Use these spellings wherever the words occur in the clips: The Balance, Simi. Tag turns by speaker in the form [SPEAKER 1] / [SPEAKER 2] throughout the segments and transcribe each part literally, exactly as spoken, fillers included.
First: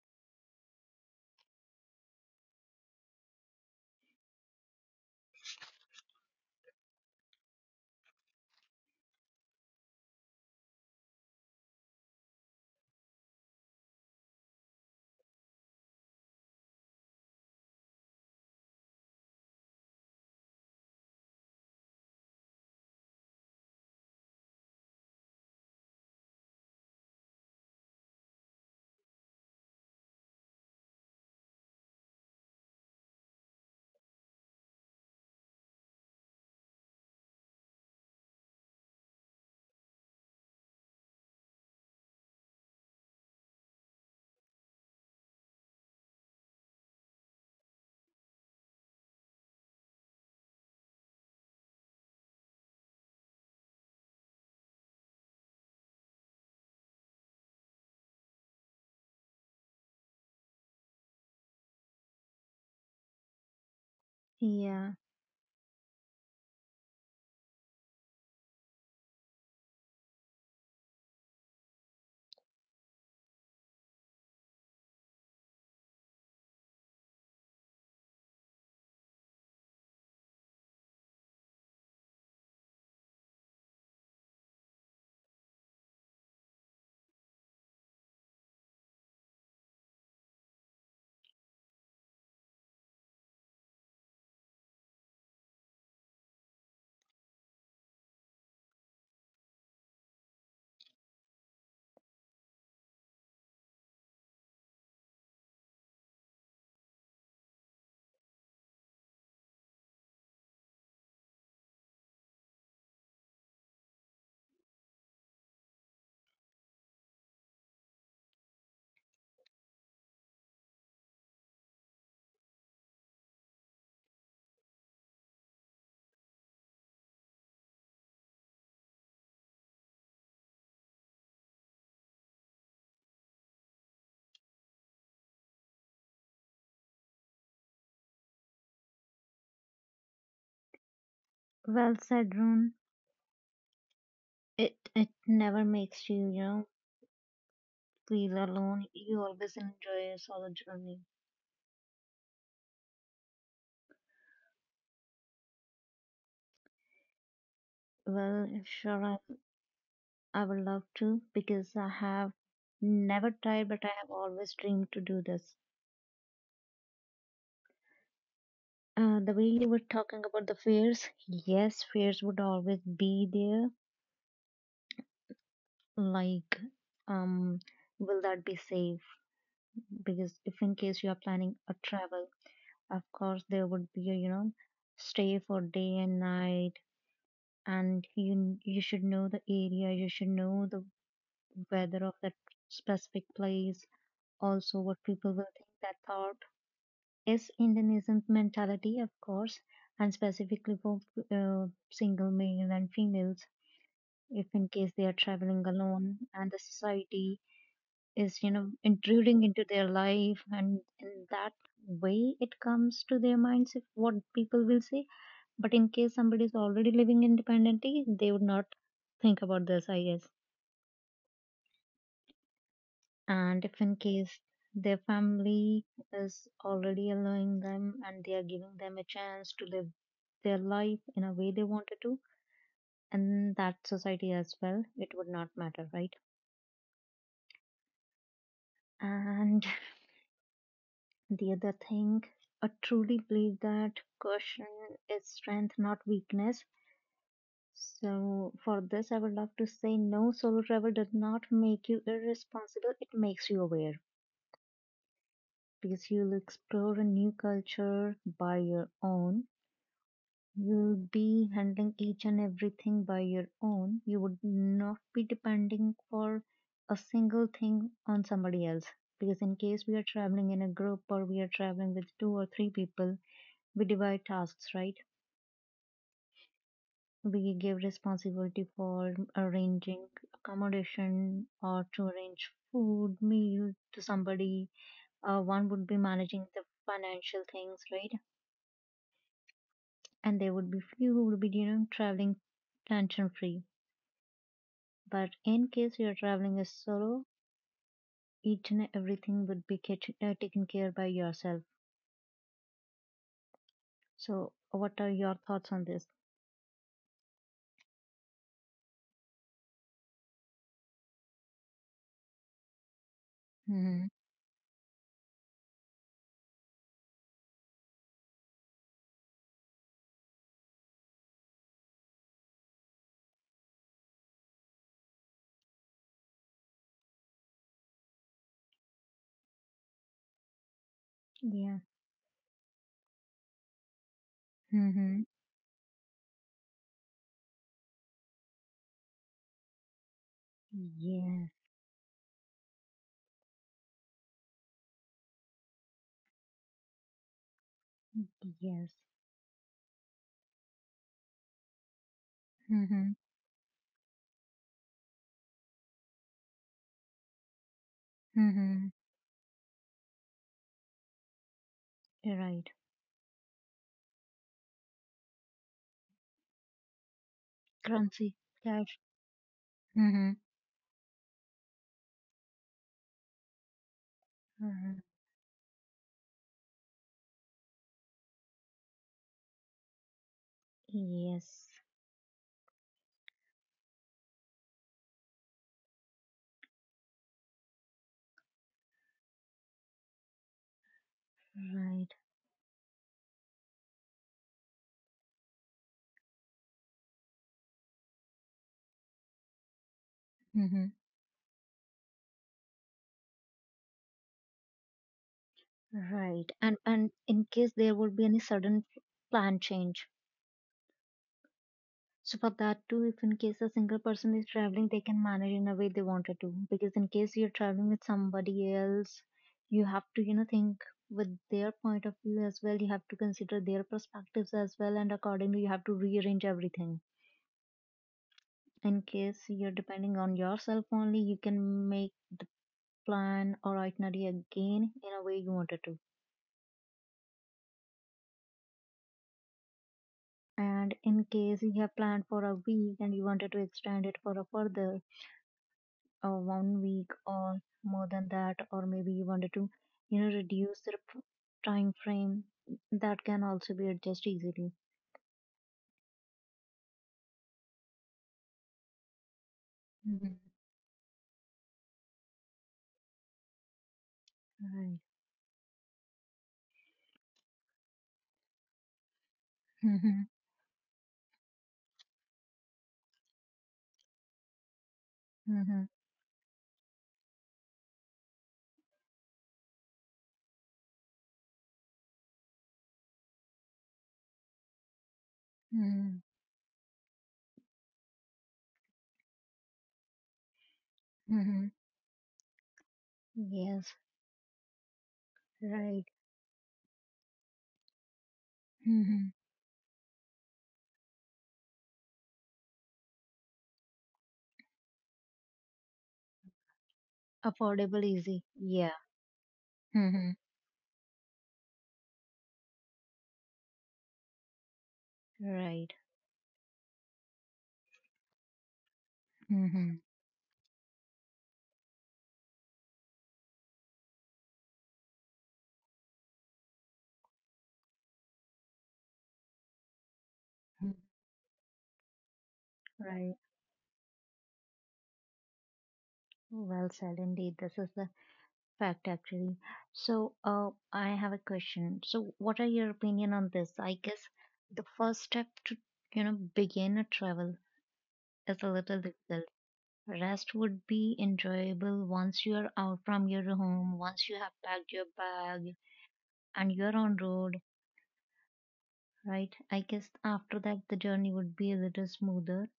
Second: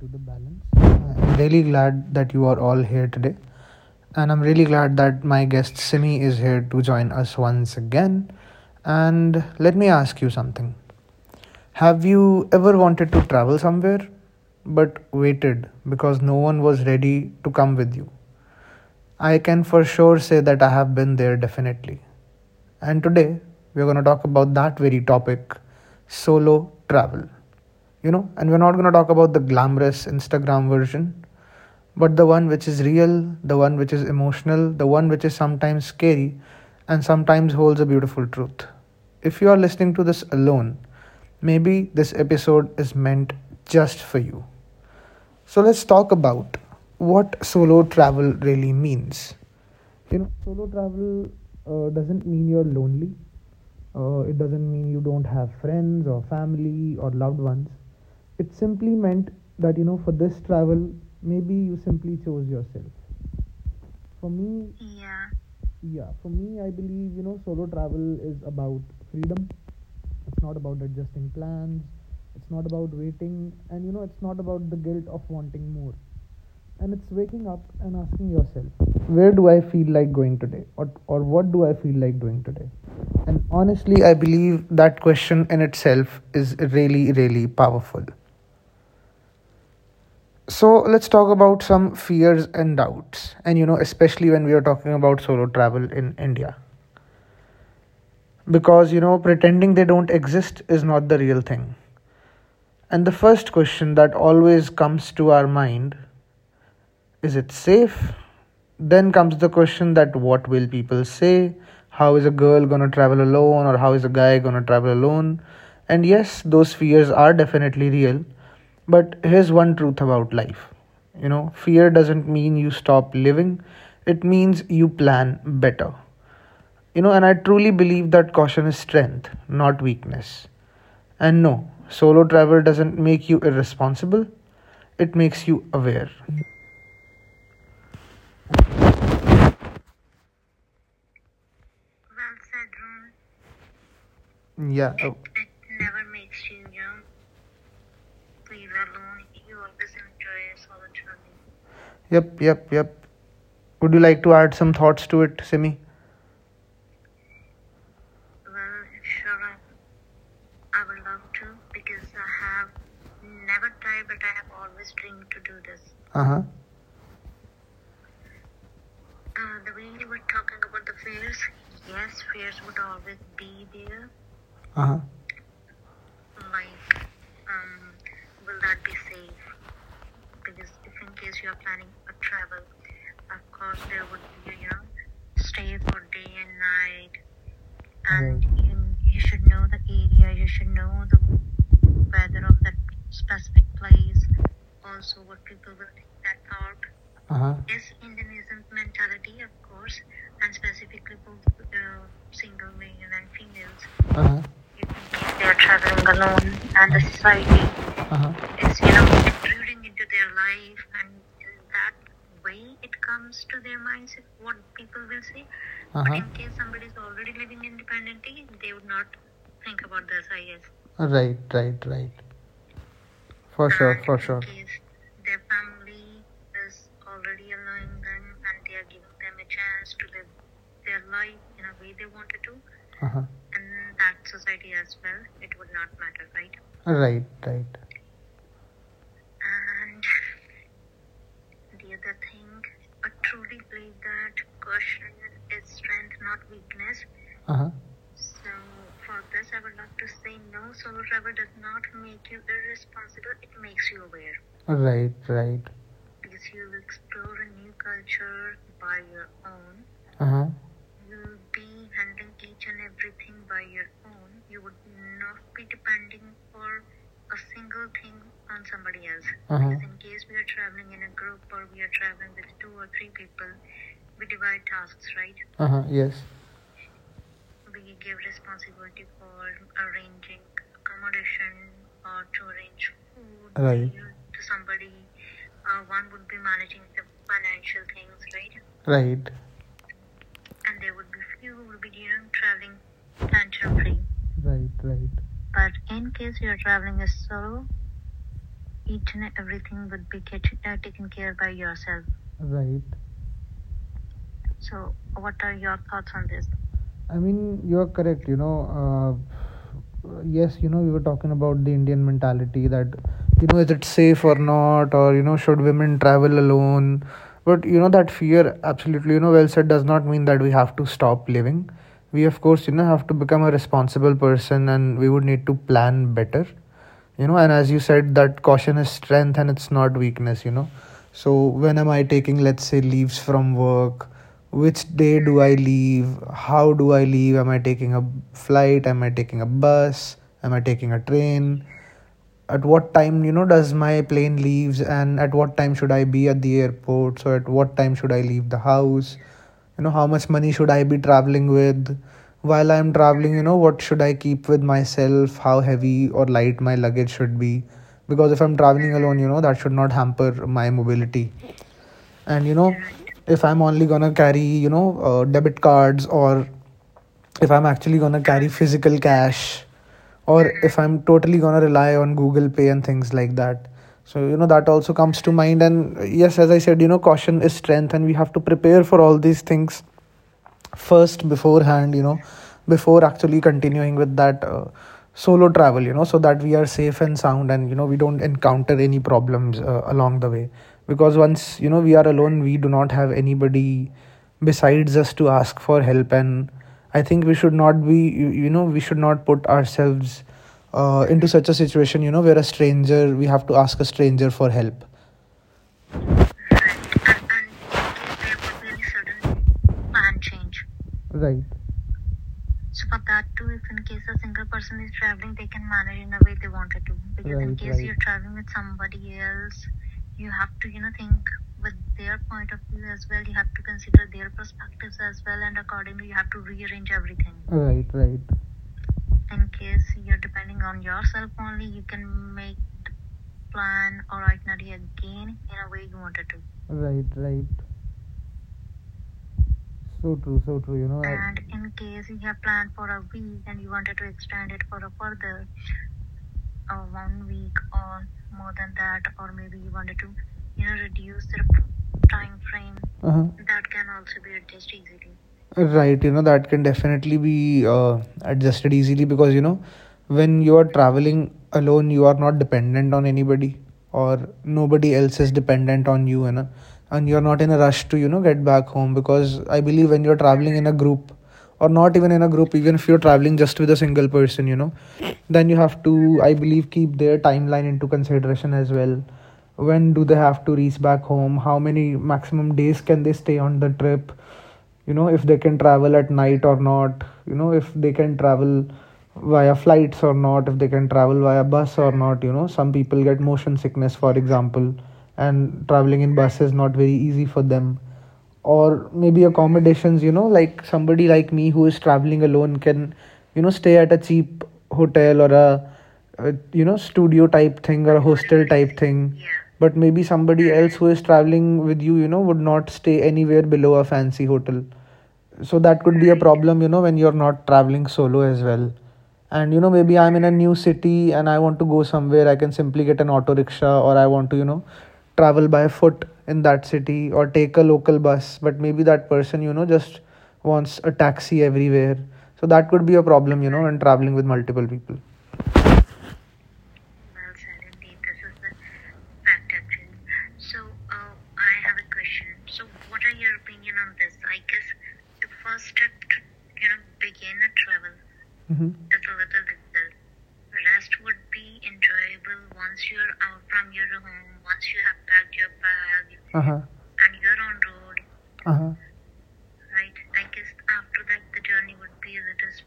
[SPEAKER 1] to The Balance. I'm really glad that you are all here today, and I'm really glad that my guest Simi is here to join us once again. And let me ask you something. Have you ever wanted to travel somewhere but waited because no one was ready to come with you? I can for sure say that I have been there definitely. And today we're going to talk about that very topic, solo travel. You know, and we're not going to talk about the glamorous Instagram version, but the one which is real, the one which is emotional, the one which is sometimes scary and sometimes holds a beautiful truth. If you are listening to this alone, maybe this episode is meant just for you. So let's talk about what solo travel really means. You know, solo travel uh, doesn't mean you're lonely, uh, it doesn't mean you don't have friends or family or loved ones. It simply meant that, you know, for this travel, maybe you simply chose yourself. For me,
[SPEAKER 2] Yeah,
[SPEAKER 1] yeah, for me, I believe, you know, solo travel is about freedom. It's not about adjusting plans. It's not about waiting. And, you know, it's not about the guilt of wanting more, and it's waking up and asking yourself, where do I feel like going today, or, or what do I feel like doing today? And honestly I believe that question in itself is really, really powerful. So let's talk about some fears and doubts, and, you know, especially when we are talking about solo travel in India, because, you know, pretending they don't exist is not the real thing. And the first question that always comes to our mind, is it safe? Then comes the question that, what will people say? How is a girl gonna travel alone, or how is a guy gonna travel alone? And yes, those fears are definitely real. But here's one truth about life. You know, fear doesn't mean you stop living. It means you plan better. You know, and I truly believe that caution is strength, not weakness. And no, solo travel doesn't make you irresponsible. It makes you aware.
[SPEAKER 2] well said, Rune. It
[SPEAKER 1] Yeah.
[SPEAKER 2] it
[SPEAKER 1] uh,
[SPEAKER 2] never makes you, you know, feel alone. You always enjoy your solo journey.
[SPEAKER 1] Yep, yep, yep. Would you like to add some thoughts to it, Simi?
[SPEAKER 2] Well, sure, I, I would love to because I have never tried, but I have always dreamed to do this.
[SPEAKER 1] Uh huh.
[SPEAKER 2] Uh, the way you were talking about the fears, yes, fears would always be there.
[SPEAKER 1] Uh huh.
[SPEAKER 2] Like, um, will that be safe? Because if in case you are planning a travel, of course, there would be a, you know, stay for day and night, and you you should know the area, you should know the weather of that specific place, also what people will think. That thought
[SPEAKER 1] Uh
[SPEAKER 2] is
[SPEAKER 1] huh.
[SPEAKER 2] Indonesian mentality, of course, and specifically for uh, single male and females,
[SPEAKER 1] Uh huh.
[SPEAKER 2] if in case they are traveling alone and the society
[SPEAKER 1] Uh huh.
[SPEAKER 2] is, you
[SPEAKER 1] Uh
[SPEAKER 2] know, intruding into their life, and in that way it comes to their minds if what people will say. But in case
[SPEAKER 1] huh.
[SPEAKER 2] somebody is already living independently, they would not think about this, I guess.
[SPEAKER 1] Right, right, right.
[SPEAKER 2] And
[SPEAKER 1] For
[SPEAKER 2] if in case their family is already allowing them and they are giving them a chance to live their life in a way they wanted to,
[SPEAKER 1] Uh-huh.
[SPEAKER 2] and that society as well, it would not matter, right?
[SPEAKER 1] Right, right.
[SPEAKER 2] And the other thing, I truly believe that caution is strength, not weakness.
[SPEAKER 1] Uh-huh.
[SPEAKER 2] So, for this, I would love to say no, solo travel does not make you irresponsible, it makes you aware
[SPEAKER 1] Right, right.
[SPEAKER 2] because you'll explore a new culture by your own.
[SPEAKER 1] Uh-huh.
[SPEAKER 2] You'll be handling each and everything by your own. You would not be depending for a single thing on somebody else. Because in case we are traveling in a group or we are traveling with two or three people, we divide tasks, right?
[SPEAKER 1] Uh-huh. Yes.
[SPEAKER 2] We give responsibility for arranging accommodation or to arrange food, meal to somebody. Uh, one would be managing the financial things, right?
[SPEAKER 1] Right,
[SPEAKER 2] And there would be few who would be, you know, traveling tension free.
[SPEAKER 1] right, right,
[SPEAKER 2] But in case you're traveling as solo, each and everything would be cat- uh, taken care by yourself.
[SPEAKER 1] right.
[SPEAKER 2] So, what are your thoughts on this?
[SPEAKER 1] I mean, you are correct. You know, uh, yes, you know, we were talking about the Indian mentality that, you know, is it
[SPEAKER 2] Hmm.
[SPEAKER 1] safe or not, or, you know, should women travel alone? But, you know, that fear, absolutely, you know, well said, does not mean that we have to stop living. We, of course, you know, have to become a responsible person, and we would need to plan better. You know, and as you said, that caution is strength and it's not weakness. You know, so
[SPEAKER 2] Yeah.
[SPEAKER 1] when am I taking, let's say, leaves from work? Which
[SPEAKER 2] Hmm.
[SPEAKER 1] day do I leave? How do I leave? Am I taking a flight? Am I taking a bus? Am I taking a
[SPEAKER 2] Yes.
[SPEAKER 1] train? At what time, you know, does my plane leaves, and at what time should I be at the airport? So at what time should I leave the
[SPEAKER 2] Yes.
[SPEAKER 1] house? You know, how much money should I be traveling with? While I'm
[SPEAKER 2] Hmm.
[SPEAKER 1] traveling, you know, what should I keep with myself? How heavy or light my luggage should be? Because if I'm
[SPEAKER 2] Hmm.
[SPEAKER 1] traveling alone, you know, that should not hamper my mobility. And you
[SPEAKER 2] Right.
[SPEAKER 1] know, if I'm only gonna carry, you know, uh, debit cards, or if I'm actually gonna
[SPEAKER 2] Crunchy
[SPEAKER 1] carry
[SPEAKER 2] cash.
[SPEAKER 1] physical cash,
[SPEAKER 2] Mm-hmm.
[SPEAKER 1] or if I'm totally gonna rely on Google Pay and things like that. So, you know, that
[SPEAKER 2] Mm-hmm.
[SPEAKER 1] also comes to mind. And yes, as I said, you know, caution is strength and we have to prepare for all these things first
[SPEAKER 2] Yes.
[SPEAKER 1] beforehand, you know, before actually continuing with that uh, solo travel, you know, so that we are safe and sound and, you know, we don't encounter any problems uh, along the way. Because once, you know, we
[SPEAKER 2] Right.
[SPEAKER 1] are alone, we do not have anybody besides us to ask for help, and I think we should not be you, you know, we should not put ourselves
[SPEAKER 2] Mm-hmm.
[SPEAKER 1] uh, into such a situation, you know, where a stranger we have to ask a stranger for help.
[SPEAKER 2] Right. And and in case there would be any sudden plan change.
[SPEAKER 1] Right.
[SPEAKER 2] So for that too, if in case a single person is traveling, they can manage in a way they wanted to. Because in case you're traveling with
[SPEAKER 1] Right,
[SPEAKER 2] somebody else, you have to, you know, think with their point of view as well. You have to consider their perspectives as well, and accordingly you have to rearrange everything.
[SPEAKER 1] right, right,
[SPEAKER 2] In case you're depending on yourself only, you can make plan our itinerary again in a way you wanted to.
[SPEAKER 1] right, right. So true, so true.
[SPEAKER 2] And
[SPEAKER 1] You know,
[SPEAKER 2] in
[SPEAKER 1] I,
[SPEAKER 2] case you have planned for a week and you wanted to extend it for a further uh, one week or more than that, or maybe you wanted to, you know, reduce the p- time frame, that
[SPEAKER 1] uh-huh.
[SPEAKER 2] can also be adjusted easily.
[SPEAKER 1] Easily. Right, you know, that can definitely be uh, adjusted easily because, you know,
[SPEAKER 2] Mhm.
[SPEAKER 1] when you are traveling alone, you are not dependent on anybody, or
[SPEAKER 2] Right.
[SPEAKER 1] nobody else is dependent on you, you know, and you're not in a rush to, you know, get back home. Because I believe when you're
[SPEAKER 2] Mhm.
[SPEAKER 1] traveling in a group, or not even in a group, even if you're traveling just with a single person, you know, then you
[SPEAKER 2] Mhm.
[SPEAKER 1] have to, I believe, keep their timeline into consideration as well. When do they have to reach back home? How many maximum days can they stay on the trip? You know, if they can travel at
[SPEAKER 2] Mhm.
[SPEAKER 1] night or not. You know, if they can travel via flights or not, if they can travel via
[SPEAKER 2] Mhm.
[SPEAKER 1] bus or not. You know, some people get motion
[SPEAKER 2] Yes.
[SPEAKER 1] sickness for example, and
[SPEAKER 2] Right.
[SPEAKER 1] traveling in bus is not very easy for them. Or
[SPEAKER 2] Mhm.
[SPEAKER 1] maybe accommodations, you know, like somebody like me who is traveling alone can, you know, stay at a cheap hotel, or a, a you know, studio type thing
[SPEAKER 2] Affordable,
[SPEAKER 1] or a
[SPEAKER 2] easy.
[SPEAKER 1] hostel type
[SPEAKER 2] Yeah.
[SPEAKER 1] thing. But maybe
[SPEAKER 2] Mhm.
[SPEAKER 1] somebody else who is traveling with you, you know, would not stay anywhere below a fancy hotel. So
[SPEAKER 2] Right.
[SPEAKER 1] that could be a problem, you know, when you're not traveling solo as well. And you know,
[SPEAKER 2] Mhm.
[SPEAKER 1] maybe I'm in a new city and I want to go somewhere, I can simply get an auto rickshaw, or I want to, you know, travel by foot in that city, or take a local bus, but maybe that person, you know, just
[SPEAKER 2] Mhm.
[SPEAKER 1] wants a taxi everywhere. So that could be a
[SPEAKER 2] Right.
[SPEAKER 1] problem, you know, in traveling with multiple people.
[SPEAKER 2] Well said indeed. This is the fact actually. So uh, I have a question. So what are your opinion on this? I guess the first step to you know begin a travel is a
[SPEAKER 1] Hmm.
[SPEAKER 2] little difficult. Rest would be enjoyable once you are out from your home, once you have packed your bag
[SPEAKER 1] Uh-huh.
[SPEAKER 2] and you're on road,
[SPEAKER 1] Uh-huh.
[SPEAKER 2] right? I guess after that the journey would be a little smoother.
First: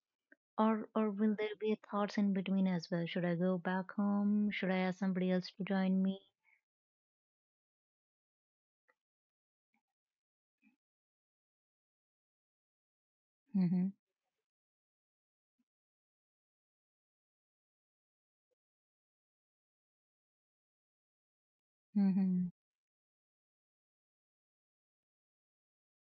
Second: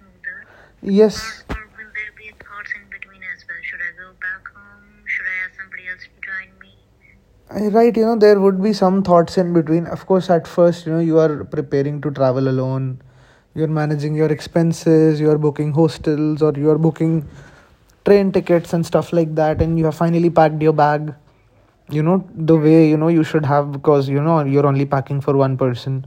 [SPEAKER 2] Or or will there be thoughts in between as well? Should I go back home? Should I ask somebody else to join me?
[SPEAKER 1] Right, you know, there would be some thoughts in between. Of course, at first, you know, you are preparing to travel alone, you're
[SPEAKER 2] Mm-hmm.
[SPEAKER 1] managing your expenses, you're booking hostels, or you're booking train tickets and stuff like that, and you have finally packed your bag, you know,
[SPEAKER 2] Mm-hmm.
[SPEAKER 1] the way you know you should have, because you know you're only packing for one person.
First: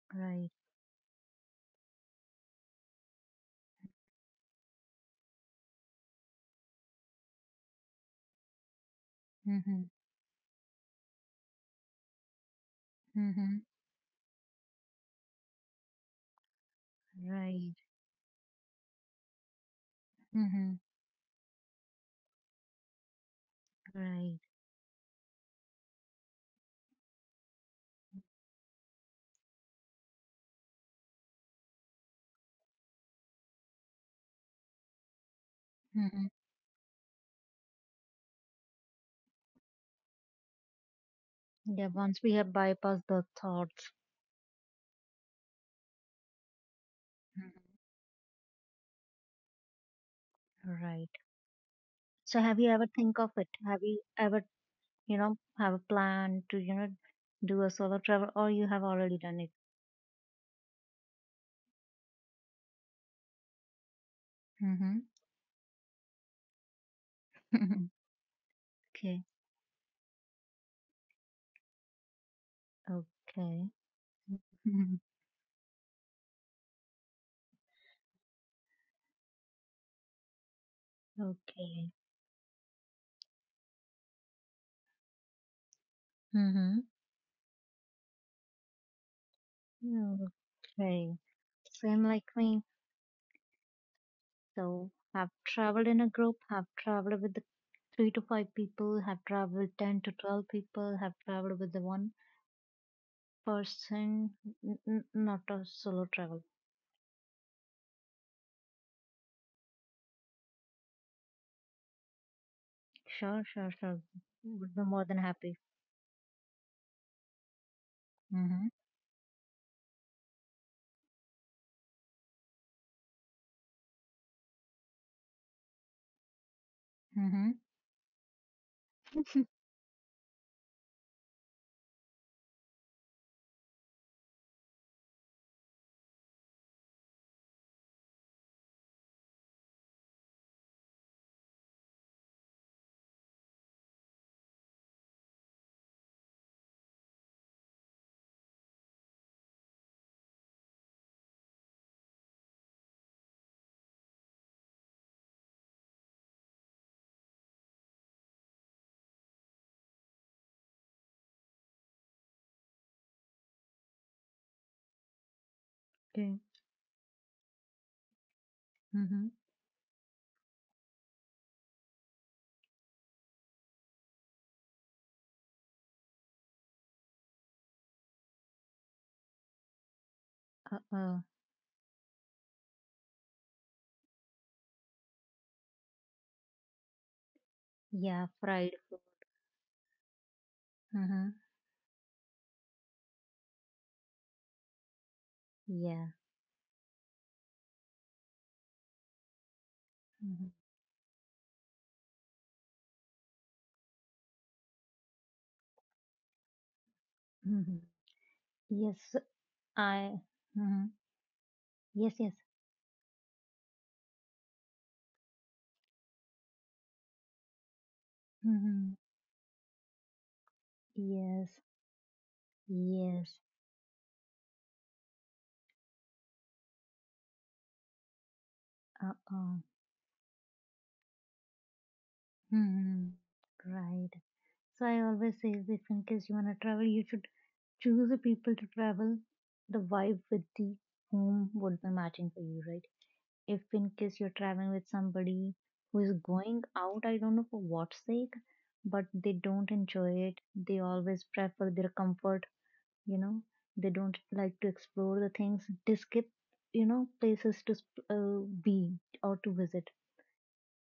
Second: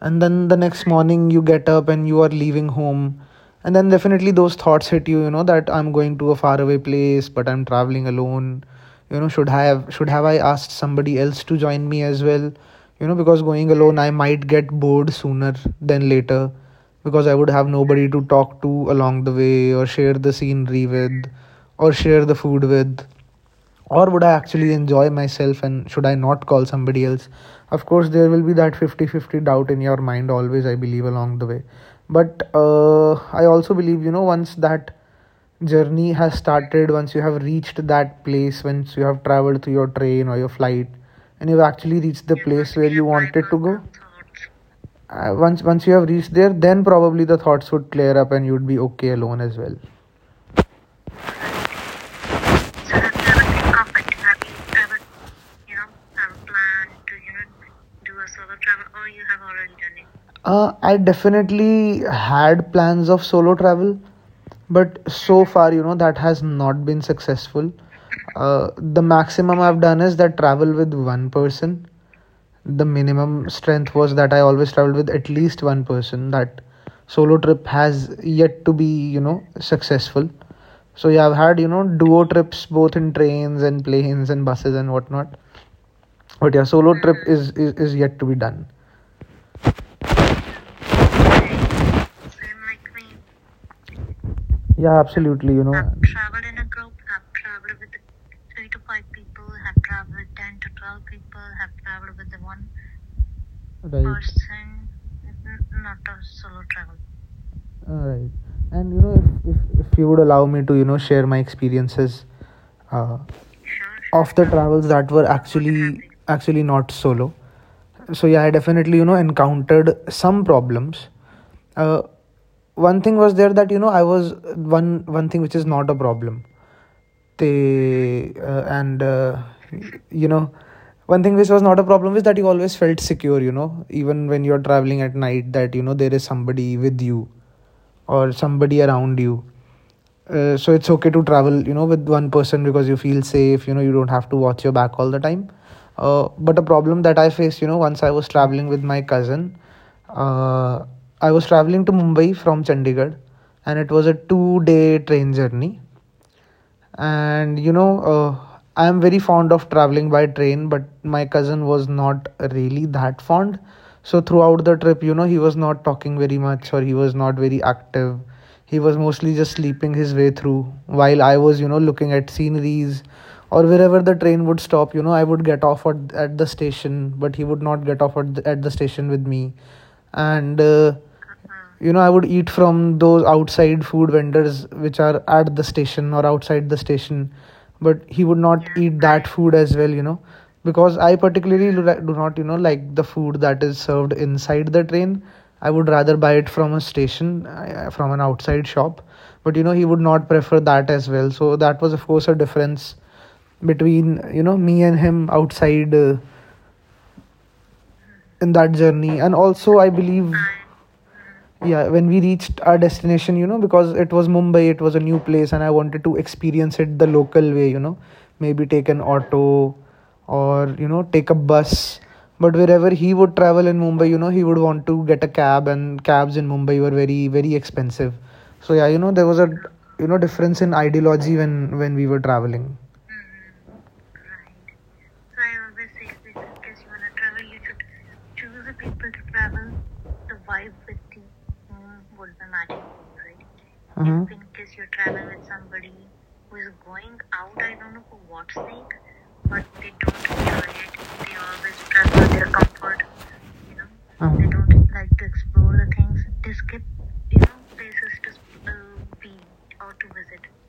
[SPEAKER 1] And then
[SPEAKER 2] Right.
[SPEAKER 1] the next morning, you get up and you are leaving home, and then definitely those thoughts hit you, you know, that I'm going to a faraway place, but I'm traveling alone. You know, should have
[SPEAKER 2] Mm-hmm.
[SPEAKER 1] should have I asked somebody else to join me as well? You know, because
[SPEAKER 2] Mhm.
[SPEAKER 1] going alone I might get bored sooner than later, because I would have
[SPEAKER 2] Right.
[SPEAKER 1] nobody to talk to along the way or share the
[SPEAKER 2] Mhm.
[SPEAKER 1] scenery with or share the food with. Or would I
[SPEAKER 2] Right.
[SPEAKER 1] actually enjoy myself, and should I not call somebody else? Of course there will be that fifty-fifty doubt in your mind always, I believe, along the way. But uh, I also believe, you know, once that journey
[SPEAKER 2] Mhm.
[SPEAKER 1] has started, once you have reached that place, once you have traveled through your train or your flight and you've
[SPEAKER 2] Yeah,
[SPEAKER 1] actually
[SPEAKER 2] once
[SPEAKER 1] reached
[SPEAKER 2] we
[SPEAKER 1] the
[SPEAKER 2] have
[SPEAKER 1] place where
[SPEAKER 2] bypassed
[SPEAKER 1] you
[SPEAKER 2] the
[SPEAKER 1] wanted to go,
[SPEAKER 2] thoughts,
[SPEAKER 1] uh, once once you have reached there, then probably the
[SPEAKER 2] Mhm.
[SPEAKER 1] thoughts would clear up and you would be okay alone as well.
[SPEAKER 2] right. So have you ever think of it? Have you ever, you know, have a plan to, you know, do a solo travel or you have already done it?
[SPEAKER 1] Uh, I definitely had plans of solo travel, but
[SPEAKER 2] Mhm.
[SPEAKER 1] so far, you know, that has not been successful. Uh, the
[SPEAKER 2] Okay,
[SPEAKER 1] maximum I've done is that travel with one person. The minimum
[SPEAKER 2] okay,
[SPEAKER 1] strength was that I always
[SPEAKER 2] Mhm.
[SPEAKER 1] traveled with at least one person. That solo trip has yet to be, you know, successful. So yeah, I've had, you
[SPEAKER 2] okay.
[SPEAKER 1] know, duo trips both in trains and planes and buses and whatnot. But yeah,
[SPEAKER 2] Mhm.
[SPEAKER 1] solo trip is, is, is yet to be done.
[SPEAKER 2] Okay. Same like me. So
[SPEAKER 1] Yeah,
[SPEAKER 2] I've
[SPEAKER 1] absolutely. You
[SPEAKER 2] traveled in a group, I've traveled with the three to five people, have traveled ten to twelve people, have traveled with the one person,
[SPEAKER 1] right.
[SPEAKER 2] n- n- not a solo travel.
[SPEAKER 1] All right. And you know, if, if, if you would allow me to, you know, share my experiences, uh,
[SPEAKER 2] Sure, sure, sure,
[SPEAKER 1] sure, of the
[SPEAKER 2] would be
[SPEAKER 1] travels
[SPEAKER 2] more
[SPEAKER 1] that
[SPEAKER 2] than
[SPEAKER 1] were
[SPEAKER 2] happy.
[SPEAKER 1] actually actually not solo. So yeah, I
[SPEAKER 2] Mm-hmm.
[SPEAKER 1] definitely, you know, encountered some problems. Uh, One thing was there that, you know, I was one one thing which is not a problem.
[SPEAKER 2] Mm-hmm.
[SPEAKER 1] They, uh, and, uh, you know, one thing which was not a problem is that you always felt secure, you know, even when you're traveling at night, that you know there is somebody with you or somebody around you. Uh, so it's okay to travel, you know, with one person because you feel safe. You know, you don't have to watch your back all the time. Uh, but a problem that I faced, you know, once I was traveling with my cousin. uh, I was traveling to Mumbai from Chandigarh, and it was a two day train journey. And, you know, uh, I am very fond of traveling by train, but my cousin was not really that fond. So throughout the trip, you know, he was not talking
[SPEAKER 2] Okay.
[SPEAKER 1] very much, or he was not very active. He was
[SPEAKER 2] Mm-hmm.
[SPEAKER 1] mostly just sleeping his way through, while I was, you know, looking at sceneries. Or wherever the train would stop, you know, I would get off at, at the station, but he would not get off at the, at the station with me. And, uh,
[SPEAKER 2] Uh-oh.
[SPEAKER 1] you know, I would eat from those outside food vendors which are at the station or outside the station. But
[SPEAKER 2] Yeah,
[SPEAKER 1] he would not
[SPEAKER 2] fried food.
[SPEAKER 1] eat that food as well, you know, because I
[SPEAKER 2] Mm-hmm.
[SPEAKER 1] particularly do not, you know, like the food that is served inside the train. I would
[SPEAKER 2] Yeah.
[SPEAKER 1] rather buy it from a station, uh, from an outside shop. But, you know, he would not
[SPEAKER 2] Mm-hmm.
[SPEAKER 1] prefer that as well. So that was, of course, a difference between, you know, me and him outside, uh,
[SPEAKER 2] Mm-hmm.
[SPEAKER 1] in that
[SPEAKER 2] Yes,
[SPEAKER 1] journey. And also I
[SPEAKER 2] I
[SPEAKER 1] believe,
[SPEAKER 2] Mm-hmm.
[SPEAKER 1] yeah, when
[SPEAKER 2] Yes,
[SPEAKER 1] we
[SPEAKER 2] yes.
[SPEAKER 1] reached our destination, you know, because it was Mumbai, it was a new place, and I wanted to experience it the local way, you know, maybe take
[SPEAKER 2] Mm-hmm.
[SPEAKER 1] an auto, or, you know, take a
[SPEAKER 2] Yes,
[SPEAKER 1] bus. But wherever he
[SPEAKER 2] yes.
[SPEAKER 1] would travel in Mumbai, you know, he would want to get a cab, and cabs in Mumbai were very, very expensive. So yeah, you know, there was
[SPEAKER 2] Uh-oh.
[SPEAKER 1] a, you know, difference in ideology when when we were traveling.
[SPEAKER 2] Mm-hmm. Right. So I always say this, in case you wanna travel, you should choose the people to travel, the vibe with the whom would be matching for you, right? If in case you're traveling with somebody who is going out, I don't know for what sake, but they don't enjoy it. They always prefer their comfort, you know. They don't like to explore the things. They skip, you know, places to sp- uh, be or to visit.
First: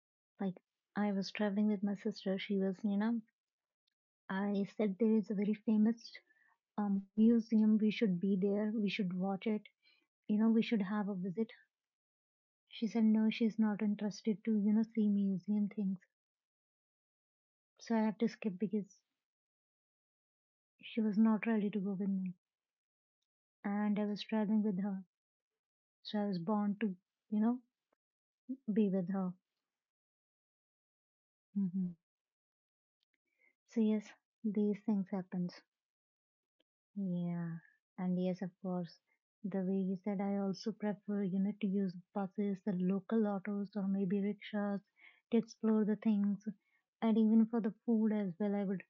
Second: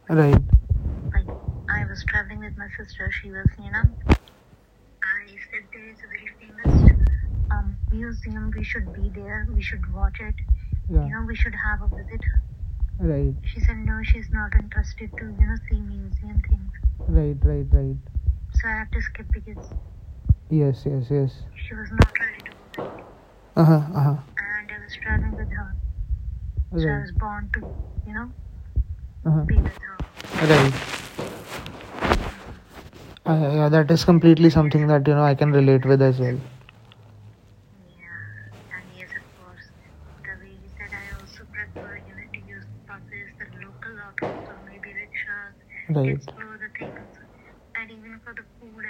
[SPEAKER 1] Right.
[SPEAKER 2] Like, I was traveling with my sister. She was, you know, I said there is a very famous um, museum. We should be there. We should watch it, you know, we should
[SPEAKER 1] Yeah.
[SPEAKER 2] have a visit.
[SPEAKER 1] Yeah.
[SPEAKER 2] She said, no,
[SPEAKER 1] Right.
[SPEAKER 2] she's not interested to, you know, see museum things.
[SPEAKER 1] Right. Right. Right.
[SPEAKER 2] So I have to skip because
[SPEAKER 1] Yes.
[SPEAKER 2] she
[SPEAKER 1] Yes.
[SPEAKER 2] was
[SPEAKER 1] Yes.
[SPEAKER 2] not ready to go with me.
[SPEAKER 1] Uh huh.
[SPEAKER 2] And
[SPEAKER 1] Uh
[SPEAKER 2] I
[SPEAKER 1] huh.
[SPEAKER 2] was traveling with her. So I was born to, you know,
[SPEAKER 1] Right.
[SPEAKER 2] be with her.
[SPEAKER 1] Uh-huh. Right.
[SPEAKER 2] Hmm.
[SPEAKER 1] Uh, yeah,
[SPEAKER 2] So
[SPEAKER 1] that is
[SPEAKER 2] yes,
[SPEAKER 1] completely
[SPEAKER 2] these
[SPEAKER 1] something that,
[SPEAKER 2] things
[SPEAKER 1] you know, I can
[SPEAKER 2] happens.
[SPEAKER 1] relate with as well.
[SPEAKER 2] Yeah, and yes, of course. The way you said, I also prefer, you know, to use buses, the local autos, or maybe rickshaws to explore the things. And even for the food as well, I would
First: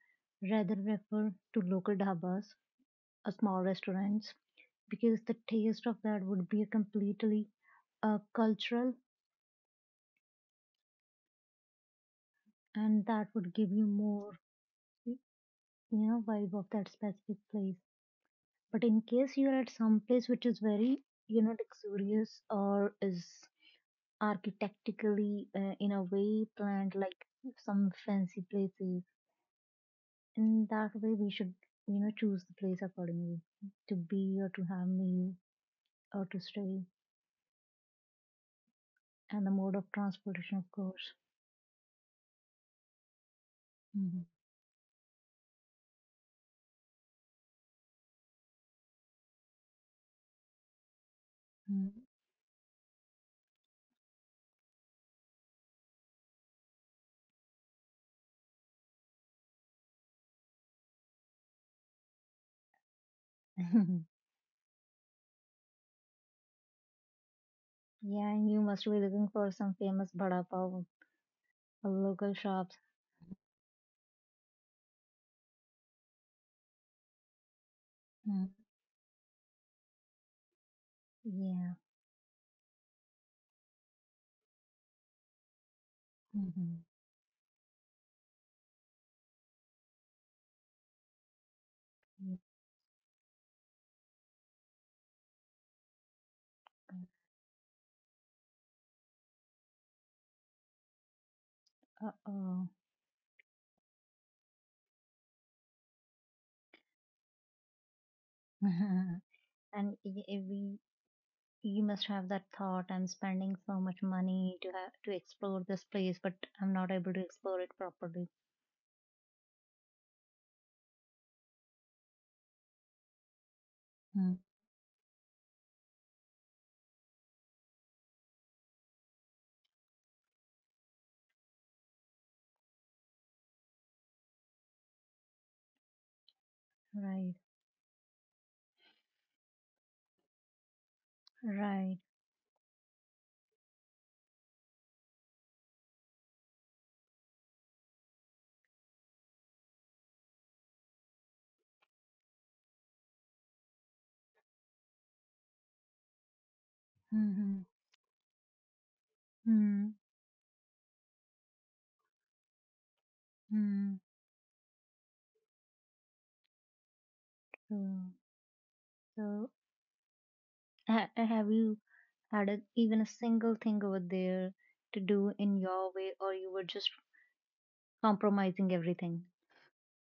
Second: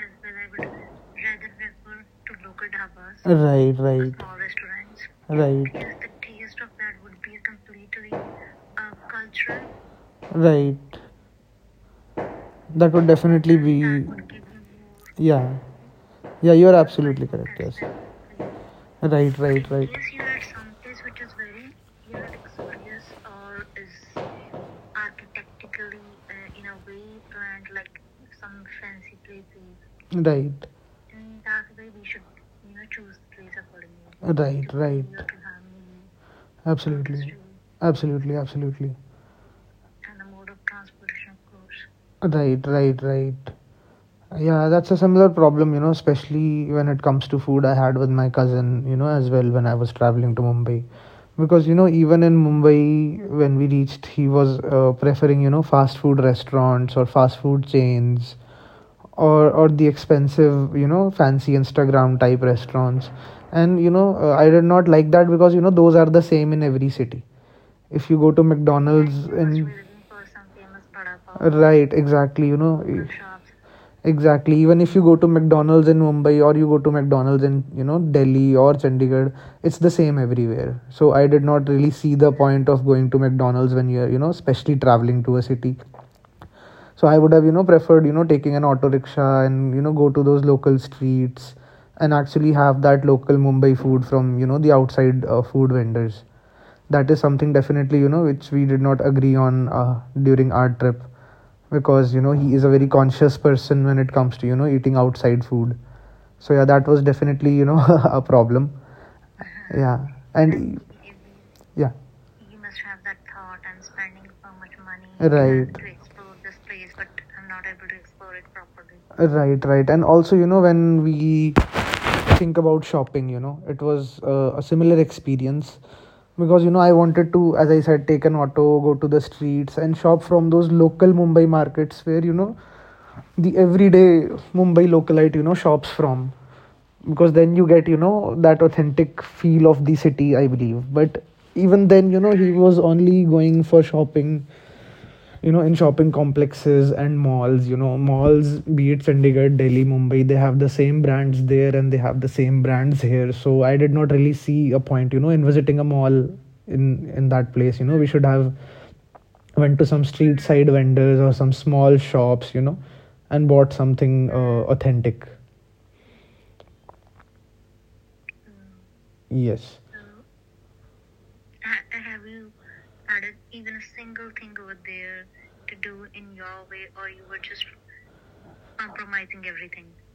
[SPEAKER 2] rather refer to local dhabas or small
[SPEAKER 1] Right, right,
[SPEAKER 2] restaurants because the
[SPEAKER 1] right,
[SPEAKER 2] taste of that would be completely uh, cultural
[SPEAKER 1] right. That
[SPEAKER 2] and
[SPEAKER 1] would
[SPEAKER 2] that would
[SPEAKER 1] definitely.
[SPEAKER 2] give you
[SPEAKER 1] That
[SPEAKER 2] more,
[SPEAKER 1] be
[SPEAKER 2] you
[SPEAKER 1] more, yeah.
[SPEAKER 2] know, vibe
[SPEAKER 1] Yeah,
[SPEAKER 2] of
[SPEAKER 1] you are
[SPEAKER 2] that
[SPEAKER 1] absolutely
[SPEAKER 2] specific place.
[SPEAKER 1] correct.
[SPEAKER 2] But in case
[SPEAKER 1] Right,
[SPEAKER 2] you're at
[SPEAKER 1] right.
[SPEAKER 2] some place which is very, you know, luxurious or is architectically uh, in a way planned like some fancy places. In
[SPEAKER 1] Right,
[SPEAKER 2] that way, we should, you know, choose the place accordingly to be or to have
[SPEAKER 1] right.
[SPEAKER 2] meal or to stay
[SPEAKER 1] Absolutely. Absolutely, absolutely.
[SPEAKER 2] and the mode of transportation, of course.
[SPEAKER 1] Right, right, right.
[SPEAKER 2] Mhm.
[SPEAKER 1] Yeah, that's a similar problem, you know, especially when it comes to food I had with my cousin, you know, as well, when I was traveling to Mumbai. Because, you know,
[SPEAKER 2] Mhm.
[SPEAKER 1] even in Mumbai, when we reached, he was, uh, preferring, you know, fast food restaurants or fast food chains, or or the expensive, you know, fancy Instagram type restaurants. And, you know, uh, I did not like that, because, you know, those are the same in every city. If you
[SPEAKER 2] Yeah,
[SPEAKER 1] go to
[SPEAKER 2] and you must be looking
[SPEAKER 1] McDonald's
[SPEAKER 2] for
[SPEAKER 1] in...
[SPEAKER 2] some famous bada pav or
[SPEAKER 1] Right,
[SPEAKER 2] local
[SPEAKER 1] exactly, you
[SPEAKER 2] shops.
[SPEAKER 1] know. Exactly, even if you go to McDonald's in Mumbai, or you go to McDonald's in, you know,
[SPEAKER 2] Mm.
[SPEAKER 1] Delhi or Chandigarh, it's the same everywhere. So I did not
[SPEAKER 2] Yeah.
[SPEAKER 1] really see the point of going to McDonald's when you're, you know, especially traveling to a city.
[SPEAKER 2] Mm-hmm.
[SPEAKER 1] So I would have, you know, preferred, you know, taking an auto rickshaw and, you know, go to those local streets, and actually have that local Mumbai food from, you know, the outside, uh, food vendors. That is something definitely, you know, which we did not agree on, uh, during our trip,
[SPEAKER 2] Uh
[SPEAKER 1] because, you know, he is a
[SPEAKER 2] oh.
[SPEAKER 1] very conscious person when it comes to, you know, eating outside food. So yeah, that was definitely, you know, a problem.
[SPEAKER 2] and
[SPEAKER 1] Yeah.
[SPEAKER 2] i- i- we
[SPEAKER 1] And
[SPEAKER 2] you
[SPEAKER 1] yeah.
[SPEAKER 2] must have that thought, I'm spending so much money to have to explore
[SPEAKER 1] Right.
[SPEAKER 2] this place but I'm not able to explore it properly.
[SPEAKER 1] Right, right. And also, you know, when we think about shopping, you know, it was,
[SPEAKER 2] Hmm.
[SPEAKER 1] uh, a similar experience. Because, you know, I wanted to, as I said, take an auto, go to the streets, and shop from those local Mumbai markets where, you know, the everyday Mumbai localite, you know, shops from. Because
[SPEAKER 2] Right,
[SPEAKER 1] then you get, you know, that authentic feel of the city, I believe. But even
[SPEAKER 2] right.
[SPEAKER 1] then, you know, he was only going for shopping, you know, in shopping complexes and malls. You know, malls, be it Chandigarh, Delhi, Mumbai, they have the same brands there and they have the same brands here. So I did not really see a point, you know, in visiting a mall in in that
[SPEAKER 2] Mm-hmm.
[SPEAKER 1] place. You know, we should have went to
[SPEAKER 2] Mm.
[SPEAKER 1] some street side vendors or some small shops, you know, and bought
[SPEAKER 2] Mm.
[SPEAKER 1] something, uh, authentic.
[SPEAKER 2] so, so
[SPEAKER 1] Yes.
[SPEAKER 2] ha- have you had a, even a single thing over there to do in your way or you were just compromising everything?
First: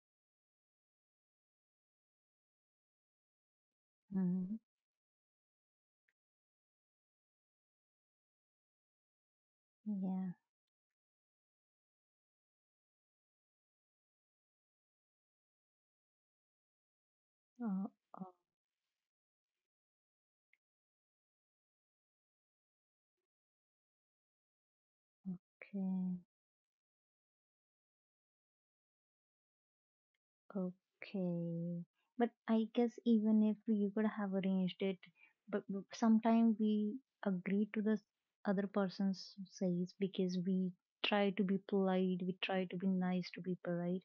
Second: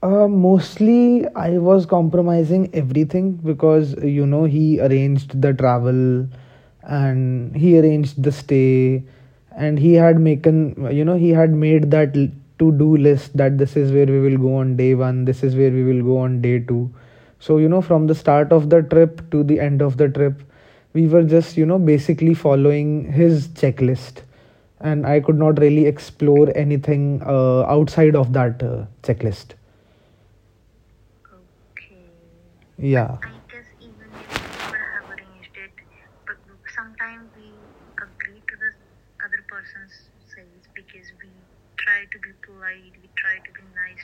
[SPEAKER 1] Uh, mostly, I was compromising everything, because, uh, you know,
[SPEAKER 2] Mm-hmm.
[SPEAKER 1] he arranged the travel, and he arranged the stay, and he had
[SPEAKER 2] Yeah.
[SPEAKER 1] making you know, he had made that to do list, that this is where we will go on day one, this is where we will go on day two. So, you know,
[SPEAKER 2] Oh,
[SPEAKER 1] from the start of the trip to the end of the trip, we were just, you know, basically following his checklist, and I could not
[SPEAKER 2] okay.
[SPEAKER 1] really explore anything, uh, outside of that, uh, checklist.
[SPEAKER 2] Okay. But I guess
[SPEAKER 1] Yeah.
[SPEAKER 2] even if you could have arranged it, but sometimes we agree to the other person's says because we try to be polite, we try to be nice to people, right?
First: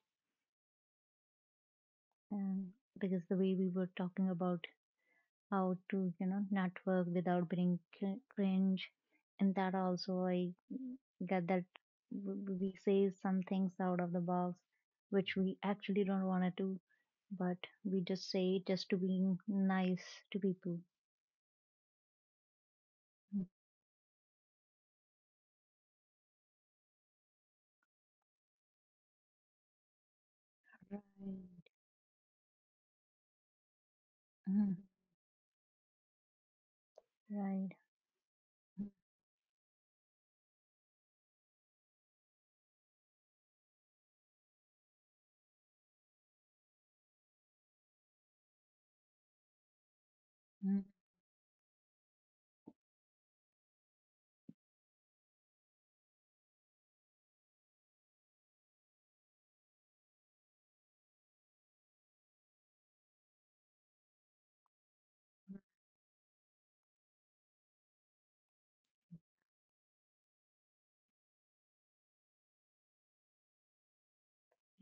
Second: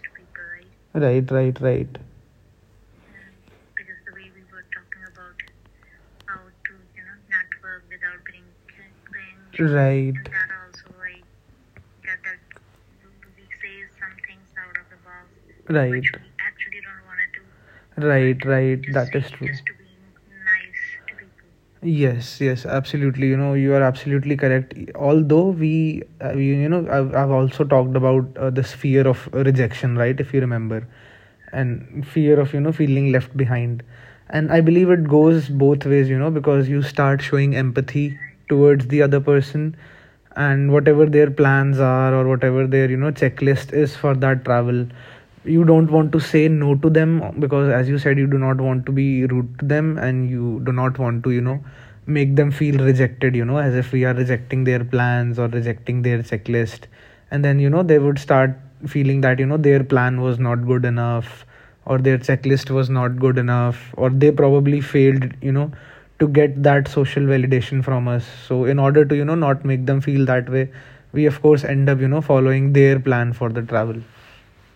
[SPEAKER 1] Right, right, right.
[SPEAKER 2] And because the way we were talking about how to you know network without being cr- cringe, and that also I get that, w- we say some things out of the box which we actually don't want to do but we just
[SPEAKER 1] Right.
[SPEAKER 2] say it
[SPEAKER 1] Right.
[SPEAKER 2] just to be nice to people.
[SPEAKER 1] Yes, yes, absolutely. You know, you are absolutely correct. Although we, uh, you, you know, I've, I've also talked about, uh, this fear of rejection, right? If you remember,
[SPEAKER 2] Right.
[SPEAKER 1] and fear of, you know, feeling left behind. And I
[SPEAKER 2] Mhm.
[SPEAKER 1] believe it goes both ways, you know, because you start showing
[SPEAKER 2] Right.
[SPEAKER 1] empathy towards the other person, and whatever their plans are or whatever their, you know, checklist is for that travel, you don't want to say no to them. Because, as you said, you do not want to be rude to them, and you do
[SPEAKER 2] Mhm.
[SPEAKER 1] not want to, you know, make them feel rejected, you know, as if we are rejecting their plans or rejecting their checklist. And then, you know, they would start feeling that, you know, their plan was not good enough, or their checklist was not good enough, or they probably failed, you know, to get that social validation from us. So in order to, you know, not make them feel that way, we of course end up, you know, following their plan for the travel.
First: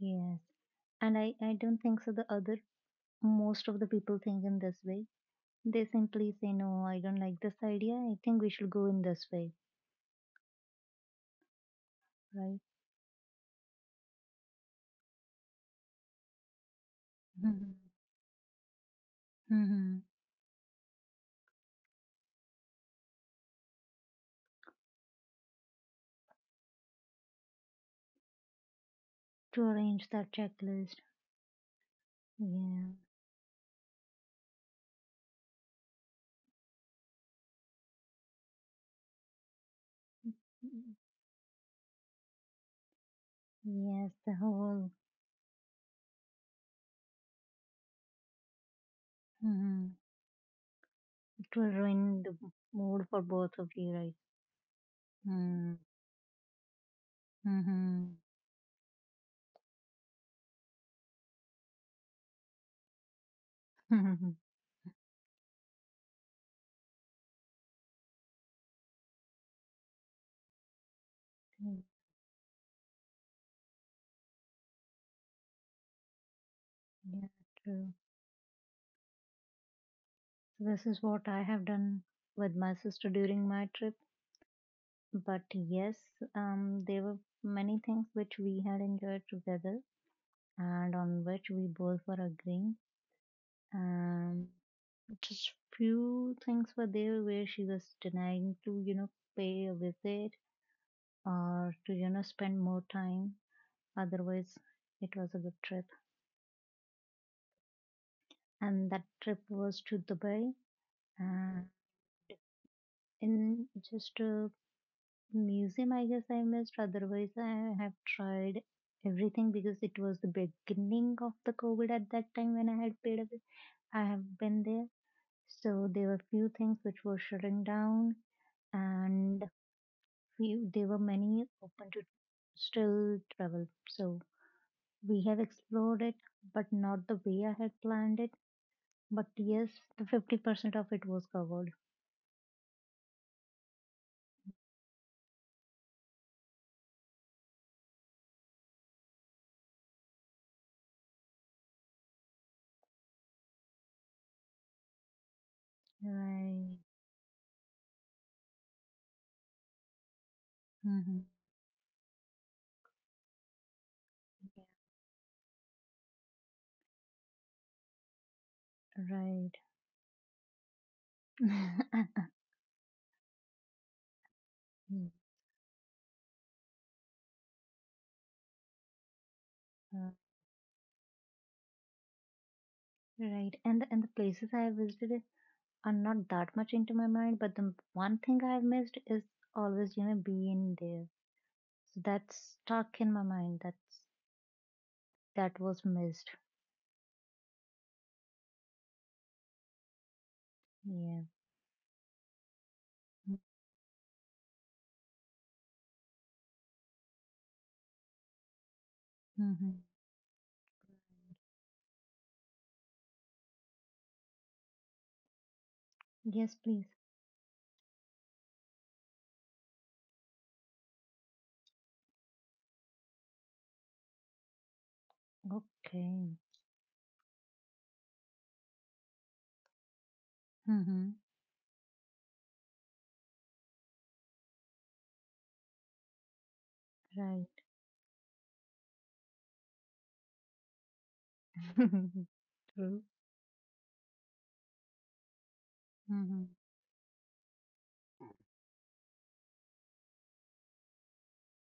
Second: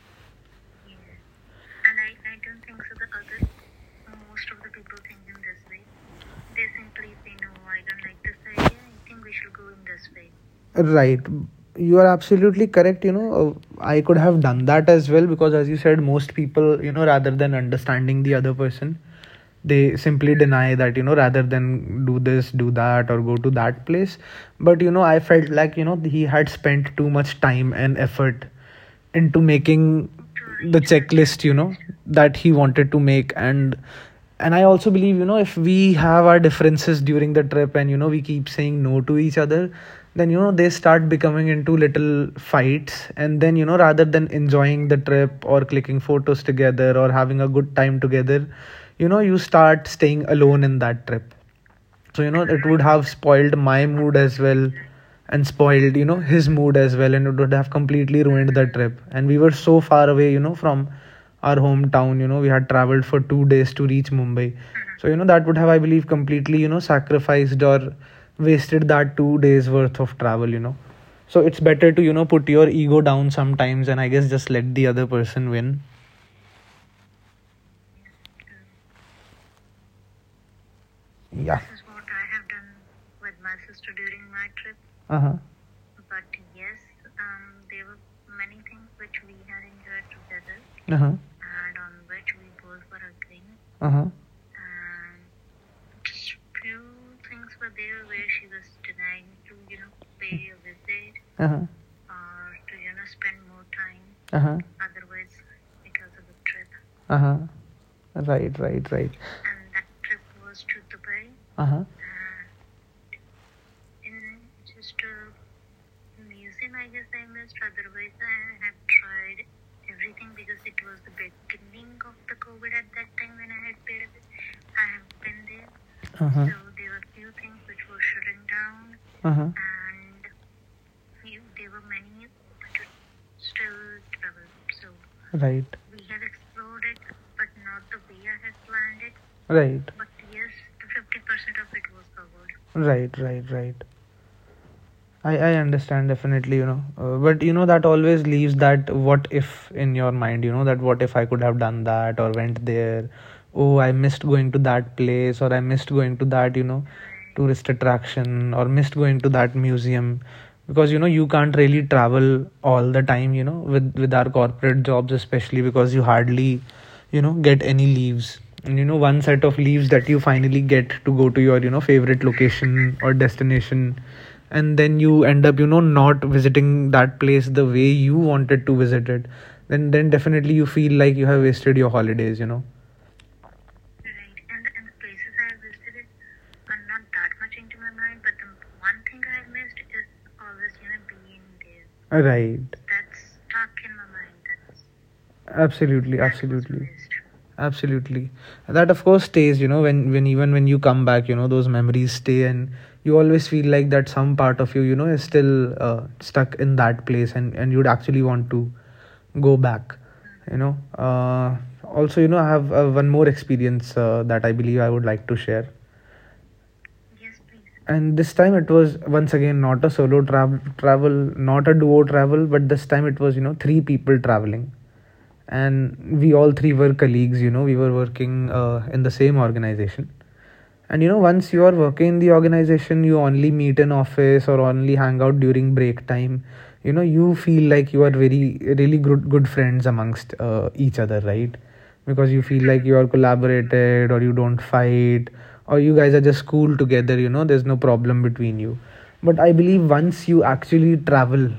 [SPEAKER 2] Yes. And i i don't think so the other, most of the people think in this way. They simply say, no, I don't like this idea, I think we should go in this way.
[SPEAKER 1] Right. You are
[SPEAKER 2] Right.
[SPEAKER 1] absolutely correct. You know, uh, I could have done that as well, because, as you said, most people, you know, rather than understanding the other person,
[SPEAKER 2] Mhm.
[SPEAKER 1] they simply deny that, you know, rather than do this, do that, or go to that place. But, you know, I felt like, you know, he had spent too much time and effort into
[SPEAKER 2] To arrange
[SPEAKER 1] making
[SPEAKER 2] the
[SPEAKER 1] the
[SPEAKER 2] checklist.
[SPEAKER 1] checklist, you know, that he
[SPEAKER 2] Yeah.
[SPEAKER 1] wanted to make. and and I also believe, you know, if we have our differences during the trip, and, you know, we keep saying no to each other, then, you know, they start becoming into little fights. And then, you know,
[SPEAKER 2] Yes,
[SPEAKER 1] rather
[SPEAKER 2] the
[SPEAKER 1] than
[SPEAKER 2] whole.
[SPEAKER 1] enjoying the trip or clicking photos together or having a good time together, you know, you
[SPEAKER 2] Mm-hmm.
[SPEAKER 1] start staying alone in that trip.
[SPEAKER 2] It will ruin
[SPEAKER 1] So,
[SPEAKER 2] the
[SPEAKER 1] you know, it would
[SPEAKER 2] mood
[SPEAKER 1] have
[SPEAKER 2] for both
[SPEAKER 1] spoiled
[SPEAKER 2] of you,
[SPEAKER 1] my
[SPEAKER 2] right?
[SPEAKER 1] mood as well, and spoiled, you know, his mood as well. And it would have
[SPEAKER 2] Mm-hmm.
[SPEAKER 1] completely ruined the trip, and we were so far away, you know, from our hometown. You know, we had traveled for two days to reach Mumbai. So, you know, that would have, I believe, completely, you know, sacrificed or wasted that two days worth of travel, you know. So it's
[SPEAKER 2] Yeah,
[SPEAKER 1] better to, you know, put your ego down sometimes, and I guess just let the other person win.
[SPEAKER 2] true. So this is what I have
[SPEAKER 1] Yeah.
[SPEAKER 2] done with my sister during my trip.
[SPEAKER 1] Uh
[SPEAKER 2] But
[SPEAKER 1] huh.
[SPEAKER 2] yes, um, there were many things which we had enjoyed together and on which we both were agreeing.
[SPEAKER 1] Uh huh.
[SPEAKER 2] Um, just few things were there where she was denying to you know pay a visit
[SPEAKER 1] Uh huh. Uh
[SPEAKER 2] or
[SPEAKER 1] huh.
[SPEAKER 2] to you know spend more time, otherwise
[SPEAKER 1] Uh
[SPEAKER 2] it was a good trip.
[SPEAKER 1] huh. Uh huh. Right.
[SPEAKER 2] And
[SPEAKER 1] Right.
[SPEAKER 2] that
[SPEAKER 1] Right.
[SPEAKER 2] trip was to Dubai, and
[SPEAKER 1] Uh huh.
[SPEAKER 2] in just a museum I guess I missed, otherwise I have tried everything because it was the beginning of the COVID at that time when I had paid a visit. I have been there, so there were
[SPEAKER 1] Uh
[SPEAKER 2] few
[SPEAKER 1] huh.
[SPEAKER 2] things which were shutting down,
[SPEAKER 1] Uh
[SPEAKER 2] and
[SPEAKER 1] huh.
[SPEAKER 2] few, there were many open to still travel. So we have
[SPEAKER 1] Right.
[SPEAKER 2] explored it, but not the way I had planned it. But yes,
[SPEAKER 1] Right.
[SPEAKER 2] the fifty percent of it was covered.
[SPEAKER 1] Right. Right. Right. I, I understand definitely, you know, uh, but, you know, that always leaves that what if in your mind, you know, that what if I could have done that, or went there. Oh, I missed going to that place, or I missed going to that, you
[SPEAKER 2] Right.
[SPEAKER 1] know, tourist attraction, or missed going to that museum. Because, you know,
[SPEAKER 2] Hmm.
[SPEAKER 1] you can't really travel all the time, you know, with with our corporate jobs, especially because you hardly, you know, get any leaves. And, you know, one set of leaves that you finally get to go to your, you know,
[SPEAKER 2] Right.
[SPEAKER 1] favorite location or destination, and then
[SPEAKER 2] Mm.
[SPEAKER 1] you end up, you know, not visiting that place the way you wanted to visit it. then
[SPEAKER 2] Uh,
[SPEAKER 1] then definitely you feel like you have wasted your holidays, you know.
[SPEAKER 2] right. And and the places I have visited are not that much into my mind, but the one thing I have missed is always, you know, being there. So that's
[SPEAKER 1] Right,
[SPEAKER 2] stuck in my mind. That's that was
[SPEAKER 1] absolutely,
[SPEAKER 2] missed.
[SPEAKER 1] absolutely. Absolutely. That of course stays, you know, when when even when you come
[SPEAKER 2] Yeah.
[SPEAKER 1] back, you know, those memories stay. And you always feel like that some part of you, you know, is still, uh, stuck in that place, and and you'd actually want to go
[SPEAKER 2] Mm-hmm.
[SPEAKER 1] back, you know. Uh, also, you know, I have, uh, one more experience, uh, that I believe I would like to share.
[SPEAKER 2] Yes, please.
[SPEAKER 1] And this time it was once again not a solo travel travel not a duo travel, but this time it was, you know, three people traveling. And
[SPEAKER 2] Okay.
[SPEAKER 1] we all three were colleagues. You know, we were working, uh, in the same organization.
[SPEAKER 2] Mm-hmm.
[SPEAKER 1] And, you know, once you are working in the organization, you only meet in office or only hang out during break time. You know,
[SPEAKER 2] Right.
[SPEAKER 1] you feel like you are very, really good, good friends amongst uh, each other, right?
[SPEAKER 2] True.
[SPEAKER 1] Because you feel like you are collaborated or you don't fight, or you guys are
[SPEAKER 2] Mm-hmm.
[SPEAKER 1] just cool together, you know, there's no problem between you. But I believe once you actually travel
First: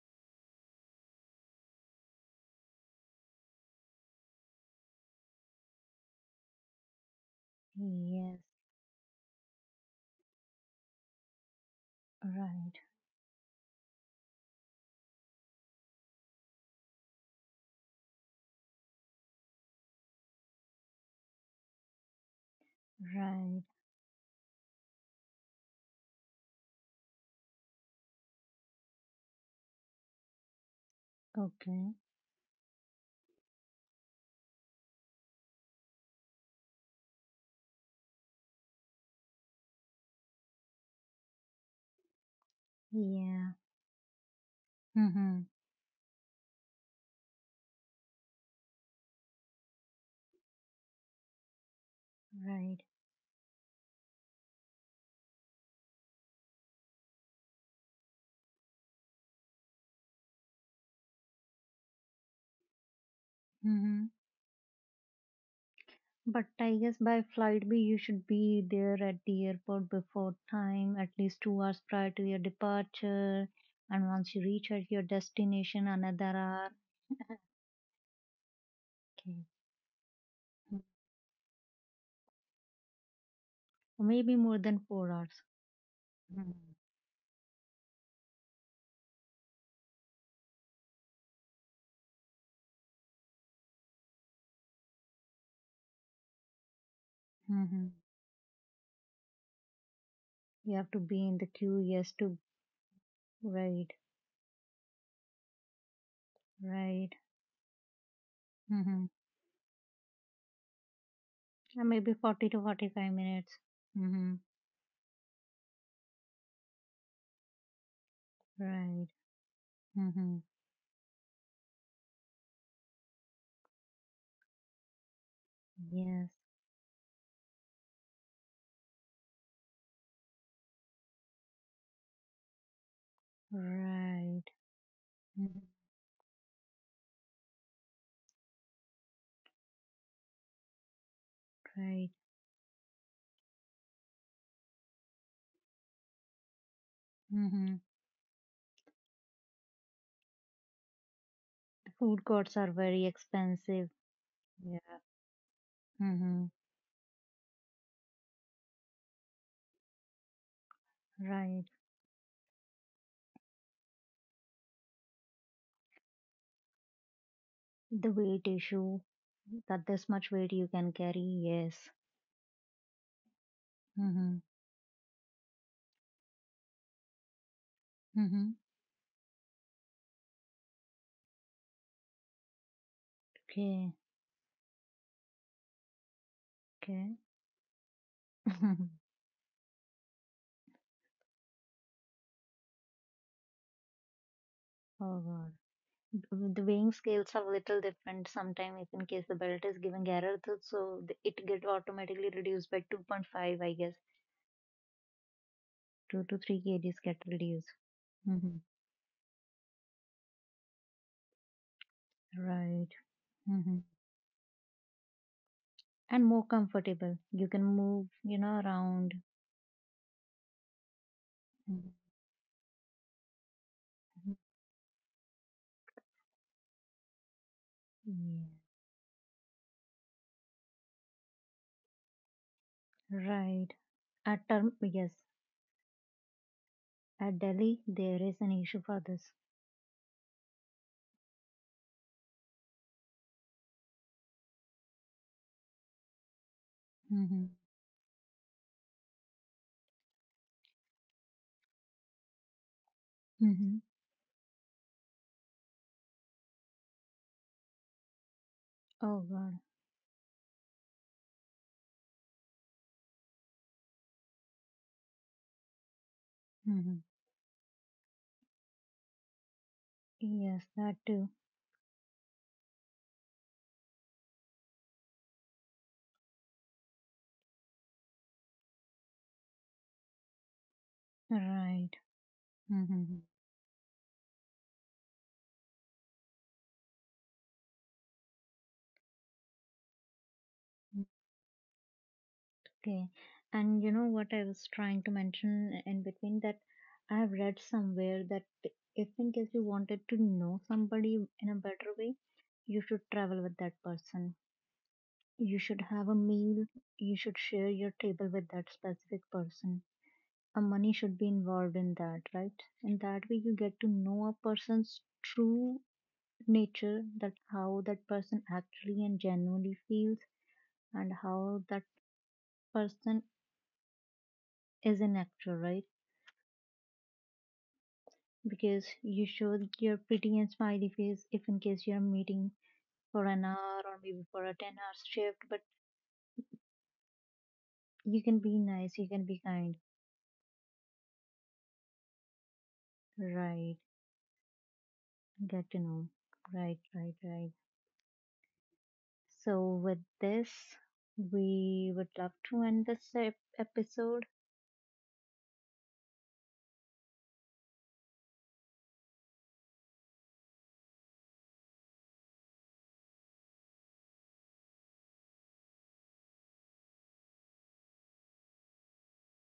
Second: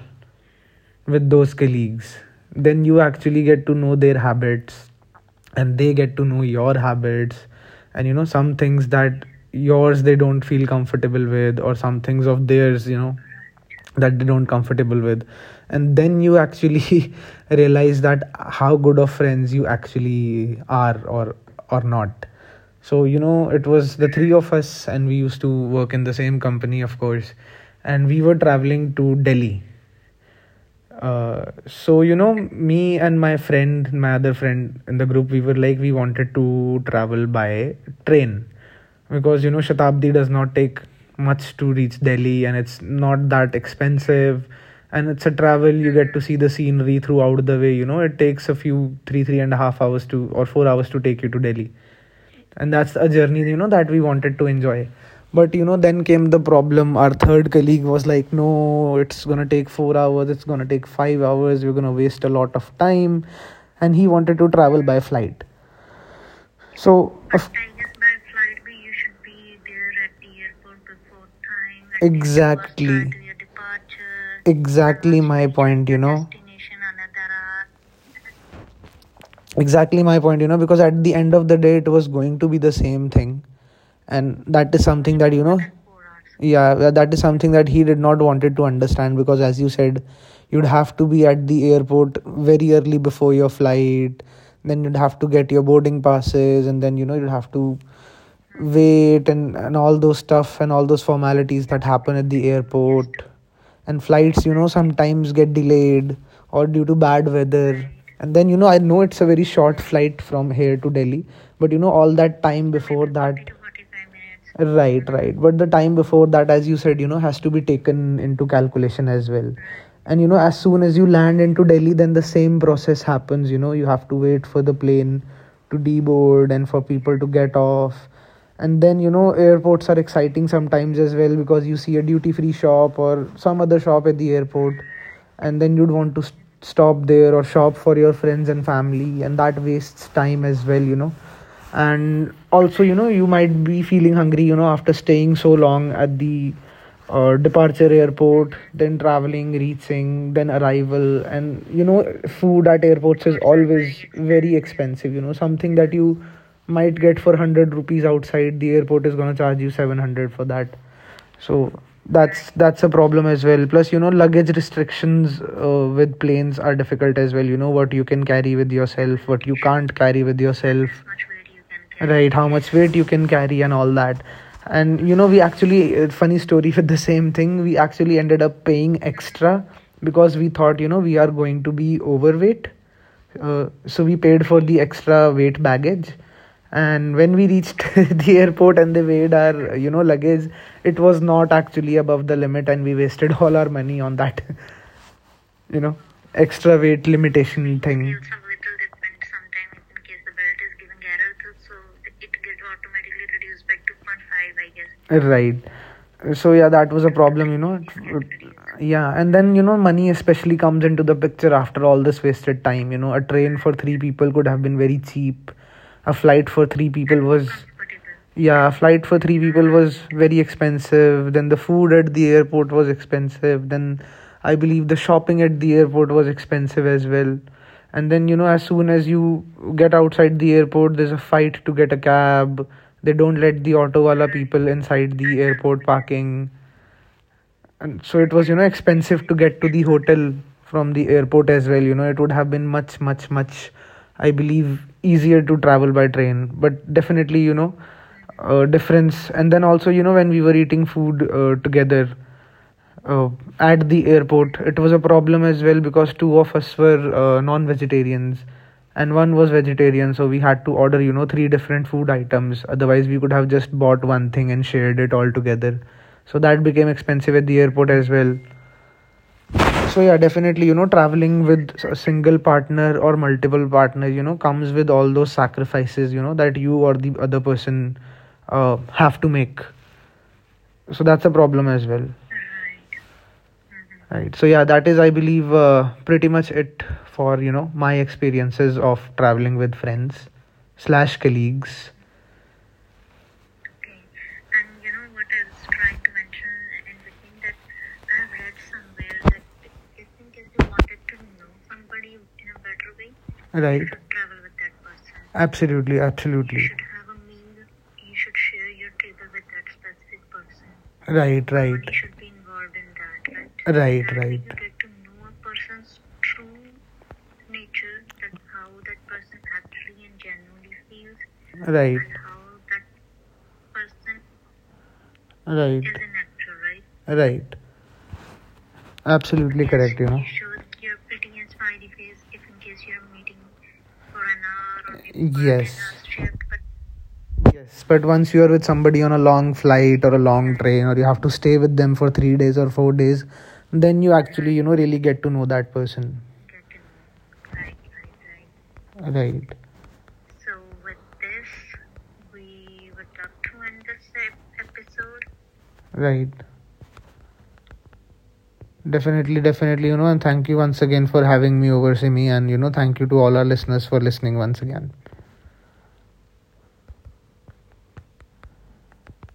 [SPEAKER 1] with those colleagues, then you actually get to know their habits, and they get to know your habits, and you know
[SPEAKER 2] Yes.
[SPEAKER 1] some things that yours they don't feel comfortable with, or some things of
[SPEAKER 2] Right.
[SPEAKER 1] theirs you know that they don't comfortable with. And then you actually realize that how good of friends you actually are, or or not. So you know
[SPEAKER 2] Right.
[SPEAKER 1] it was the three of us, and we used to work in the same company, of course, and we were traveling to Delhi. uh,
[SPEAKER 2] Okay.
[SPEAKER 1] so you know me and my friend my other friend in the group, we were like we wanted to travel by train, because you know Shatabdi does not take much to reach Delhi, and it's not
[SPEAKER 2] Yeah.
[SPEAKER 1] that expensive. And it's a
[SPEAKER 2] Mm-hmm.
[SPEAKER 1] travel, you get to see the scenery throughout the way. You know it takes a few, three three and a half hours to, or four hours, to take you to Delhi. And
[SPEAKER 2] Right.
[SPEAKER 1] that's a journey you know that we wanted to enjoy. But you know then came the problem. Our third colleague was like, no, it's going to take four hours, it's going to take five hours, we're going to waste a lot of time. And he
[SPEAKER 2] Mm-hmm.
[SPEAKER 1] wanted to travel by flight.
[SPEAKER 2] But I guess
[SPEAKER 1] So.
[SPEAKER 2] by flight B, you should be there at the airport before time, at least two hours prior to your
[SPEAKER 1] Exactly.
[SPEAKER 2] departure. And once you reach at your
[SPEAKER 1] Exactly my
[SPEAKER 2] destination,
[SPEAKER 1] point. You
[SPEAKER 2] another
[SPEAKER 1] know
[SPEAKER 2] hour. Okay.
[SPEAKER 1] exactly my point, you know because
[SPEAKER 2] Mm.
[SPEAKER 1] at the end of the day, it was going to be the same thing.
[SPEAKER 2] Maybe
[SPEAKER 1] And
[SPEAKER 2] more
[SPEAKER 1] that
[SPEAKER 2] than
[SPEAKER 1] is
[SPEAKER 2] four
[SPEAKER 1] something that,
[SPEAKER 2] hours.
[SPEAKER 1] you know
[SPEAKER 2] Mm-hmm.
[SPEAKER 1] yeah, yeah, that is something that he did not wanted to understand, because as you said, you'd have to be at the airport very early before your flight. Then you'd have to get your boarding passes, and then you know you'd have to
[SPEAKER 2] Mm-hmm.
[SPEAKER 1] wait, and, and all those stuff, and
[SPEAKER 2] You
[SPEAKER 1] all
[SPEAKER 2] have to
[SPEAKER 1] those
[SPEAKER 2] be in the
[SPEAKER 1] formalities
[SPEAKER 2] queue.
[SPEAKER 1] that
[SPEAKER 2] Yes,
[SPEAKER 1] happen at
[SPEAKER 2] to
[SPEAKER 1] the airport.
[SPEAKER 2] right,
[SPEAKER 1] And flights, you know sometimes get delayed, or due to
[SPEAKER 2] right.
[SPEAKER 1] bad weather. And then you know I know
[SPEAKER 2] Mm-hmm.
[SPEAKER 1] it's a very short flight from here to Delhi, but you
[SPEAKER 2] Uh,
[SPEAKER 1] know all
[SPEAKER 2] maybe
[SPEAKER 1] that
[SPEAKER 2] forty to
[SPEAKER 1] time before
[SPEAKER 2] forty-five
[SPEAKER 1] that.
[SPEAKER 2] minutes. Mm-hmm.
[SPEAKER 1] Right, right, but the time before that, as you said, you know has to be taken into calculation
[SPEAKER 2] Right.
[SPEAKER 1] as well. And you
[SPEAKER 2] Mm-hmm.
[SPEAKER 1] know as soon as you land into Delhi, then the same process happens. You know you have to wait for the plane to
[SPEAKER 2] Yes.
[SPEAKER 1] deboard, and for people to get off. And then you know airports are exciting sometimes as well, because you see a duty free shop or some other shop at the
[SPEAKER 2] Right.
[SPEAKER 1] airport.
[SPEAKER 2] Mm-hmm.
[SPEAKER 1] And then you'd want to st- stop there, or shop for your friends and family, and that wastes time as well. You know
[SPEAKER 2] Right.
[SPEAKER 1] and also, you know you might be feeling hungry, you know after staying so long at the uh,
[SPEAKER 2] Mm-hmm.
[SPEAKER 1] departure airport, then traveling, reaching, then arrival. And you
[SPEAKER 2] The
[SPEAKER 1] know
[SPEAKER 2] food courts
[SPEAKER 1] food
[SPEAKER 2] are
[SPEAKER 1] at
[SPEAKER 2] very
[SPEAKER 1] airports is
[SPEAKER 2] expensive.
[SPEAKER 1] always very
[SPEAKER 2] Yeah.
[SPEAKER 1] expensive, you know something that you
[SPEAKER 2] Mm-hmm.
[SPEAKER 1] might get for one hundred rupees outside the airport is going to charge you seven hundred for that. So
[SPEAKER 2] Right.
[SPEAKER 1] that's that's a problem as well, plus you know luggage restrictions, uh, with planes, are difficult as well, you know what you
[SPEAKER 2] The
[SPEAKER 1] can
[SPEAKER 2] weight
[SPEAKER 1] carry with
[SPEAKER 2] issue,
[SPEAKER 1] yourself, what you
[SPEAKER 2] that
[SPEAKER 1] can't
[SPEAKER 2] this
[SPEAKER 1] carry
[SPEAKER 2] much
[SPEAKER 1] with
[SPEAKER 2] weight you
[SPEAKER 1] yourself.
[SPEAKER 2] can carry. Yes.
[SPEAKER 1] Right, how much weight you can carry and all that.
[SPEAKER 2] Mm-hmm.
[SPEAKER 1] And you know we actually, uh, funny story, with the same thing, we actually ended
[SPEAKER 2] Mm-hmm.
[SPEAKER 1] up paying extra, because we thought you know we are going to be overweight. uh,
[SPEAKER 2] Okay.
[SPEAKER 1] so we paid for the extra weight baggage.
[SPEAKER 2] Okay.
[SPEAKER 1] And when we reached the airport and they weighed our, you know luggage, it was not actually above the limit, and we wasted all our money on that
[SPEAKER 2] Oh God.
[SPEAKER 1] you know
[SPEAKER 2] W- The
[SPEAKER 1] extra
[SPEAKER 2] weighing
[SPEAKER 1] weight
[SPEAKER 2] scales are a little
[SPEAKER 1] limitation thing.
[SPEAKER 2] different. Sometimes, if in case the belt is giving error, th- so the- it get automatically reduced by two point five, I guess.
[SPEAKER 1] Zero point. Right.
[SPEAKER 2] two to
[SPEAKER 1] So
[SPEAKER 2] three
[SPEAKER 1] yeah, that
[SPEAKER 2] kgs
[SPEAKER 1] was a
[SPEAKER 2] kettle
[SPEAKER 1] problem, you
[SPEAKER 2] days.
[SPEAKER 1] know.
[SPEAKER 2] Hmm.
[SPEAKER 1] Yeah, and then you know money especially comes into the picture after all this wasted
[SPEAKER 2] Right.
[SPEAKER 1] time. You know, a train for
[SPEAKER 2] Hmm.
[SPEAKER 1] three people could have been very cheap. A
[SPEAKER 2] And more
[SPEAKER 1] flight for three
[SPEAKER 2] comfortable.
[SPEAKER 1] people
[SPEAKER 2] You
[SPEAKER 1] was,
[SPEAKER 2] can move, you know,
[SPEAKER 1] yeah, flight
[SPEAKER 2] around.
[SPEAKER 1] for three people was very expensive. Then the
[SPEAKER 2] Hmm.
[SPEAKER 1] food at the airport was expensive. Then I believe the shopping at the airport was expensive as well. And then you
[SPEAKER 2] Yeah.
[SPEAKER 1] know as soon as you get outside the airport, there's a fight to get a cab. They don't let
[SPEAKER 2] Right.
[SPEAKER 1] the auto wala
[SPEAKER 2] At
[SPEAKER 1] people
[SPEAKER 2] term, yes.
[SPEAKER 1] inside the airport parking.
[SPEAKER 2] At Delhi,
[SPEAKER 1] And
[SPEAKER 2] there
[SPEAKER 1] so it
[SPEAKER 2] is an
[SPEAKER 1] was, you know
[SPEAKER 2] issue for this.
[SPEAKER 1] expensive to get to the hotel from the airport as well. You know it would have been much, much, much, I believe, easier to travel by train. But
[SPEAKER 2] Hmm.
[SPEAKER 1] definitely, you know uh, difference. And then also, you know when we were eating food uh, together. Oh,
[SPEAKER 2] Hmm.
[SPEAKER 1] at the airport, it was a problem as well, because two of us were uh, non-vegetarians and
[SPEAKER 2] Oh
[SPEAKER 1] one was
[SPEAKER 2] God.
[SPEAKER 1] vegetarian, so we had to order, you know, three different food items. Otherwise, we could have just bought one thing and shared it all together. So that became
[SPEAKER 2] Hmm.
[SPEAKER 1] expensive at the airport as well. So yeah,
[SPEAKER 2] Yes,
[SPEAKER 1] definitely, you know,
[SPEAKER 2] that too.
[SPEAKER 1] traveling with a single partner or multiple partners, you know, comes with all those sacrifices, you know, that you or the other person uh, have to make. So that's a problem
[SPEAKER 2] Right.
[SPEAKER 1] as well.
[SPEAKER 2] Hmm.
[SPEAKER 1] Right. So yeah, that is, I believe, uh, pretty much it for you know my experiences of traveling with friends slash colleagues.
[SPEAKER 2] Okay. And you know what I was trying to mention in between that I have read somewhere that if in case you wanted to know somebody in a better way, you should travel with that
[SPEAKER 1] Right,
[SPEAKER 2] person. You should
[SPEAKER 1] absolutely. You
[SPEAKER 2] have a meal.
[SPEAKER 1] absolutely.
[SPEAKER 2] You should
[SPEAKER 1] You.
[SPEAKER 2] share your table with that specific person. A money should be
[SPEAKER 1] Right,
[SPEAKER 2] involved
[SPEAKER 1] right.
[SPEAKER 2] in that, right? And that way you get to
[SPEAKER 1] Right,
[SPEAKER 2] know a
[SPEAKER 1] right.
[SPEAKER 2] person's true nature,
[SPEAKER 1] Right.
[SPEAKER 2] that how that person actually and genuinely feels and how
[SPEAKER 1] And how
[SPEAKER 2] that
[SPEAKER 1] that. Right,
[SPEAKER 2] person is an actor, right?
[SPEAKER 1] right? Right.
[SPEAKER 2] Because you showed
[SPEAKER 1] Absolutely
[SPEAKER 2] your
[SPEAKER 1] correct, you know.
[SPEAKER 2] pretty and smiley face if in case you're meeting for an hour or maybe for a ten hour shift but
[SPEAKER 1] Yes. Yes, but
[SPEAKER 2] you can
[SPEAKER 1] once you are
[SPEAKER 2] be
[SPEAKER 1] with
[SPEAKER 2] nice, you
[SPEAKER 1] somebody on
[SPEAKER 2] can
[SPEAKER 1] a
[SPEAKER 2] be
[SPEAKER 1] long
[SPEAKER 2] kind,
[SPEAKER 1] flight or a long train, or you have to stay with them for three days or four days,
[SPEAKER 2] right,
[SPEAKER 1] then you actually, you know, really get to know
[SPEAKER 2] get
[SPEAKER 1] that
[SPEAKER 2] to know,
[SPEAKER 1] person.
[SPEAKER 2] right, right, right.
[SPEAKER 1] Right,
[SPEAKER 2] So with this we would love to end this ep- episode.
[SPEAKER 1] right. Definitely, definitely, you know, and thank you once again for having me over, Simi, and, you know, thank you to all our listeners for listening once again.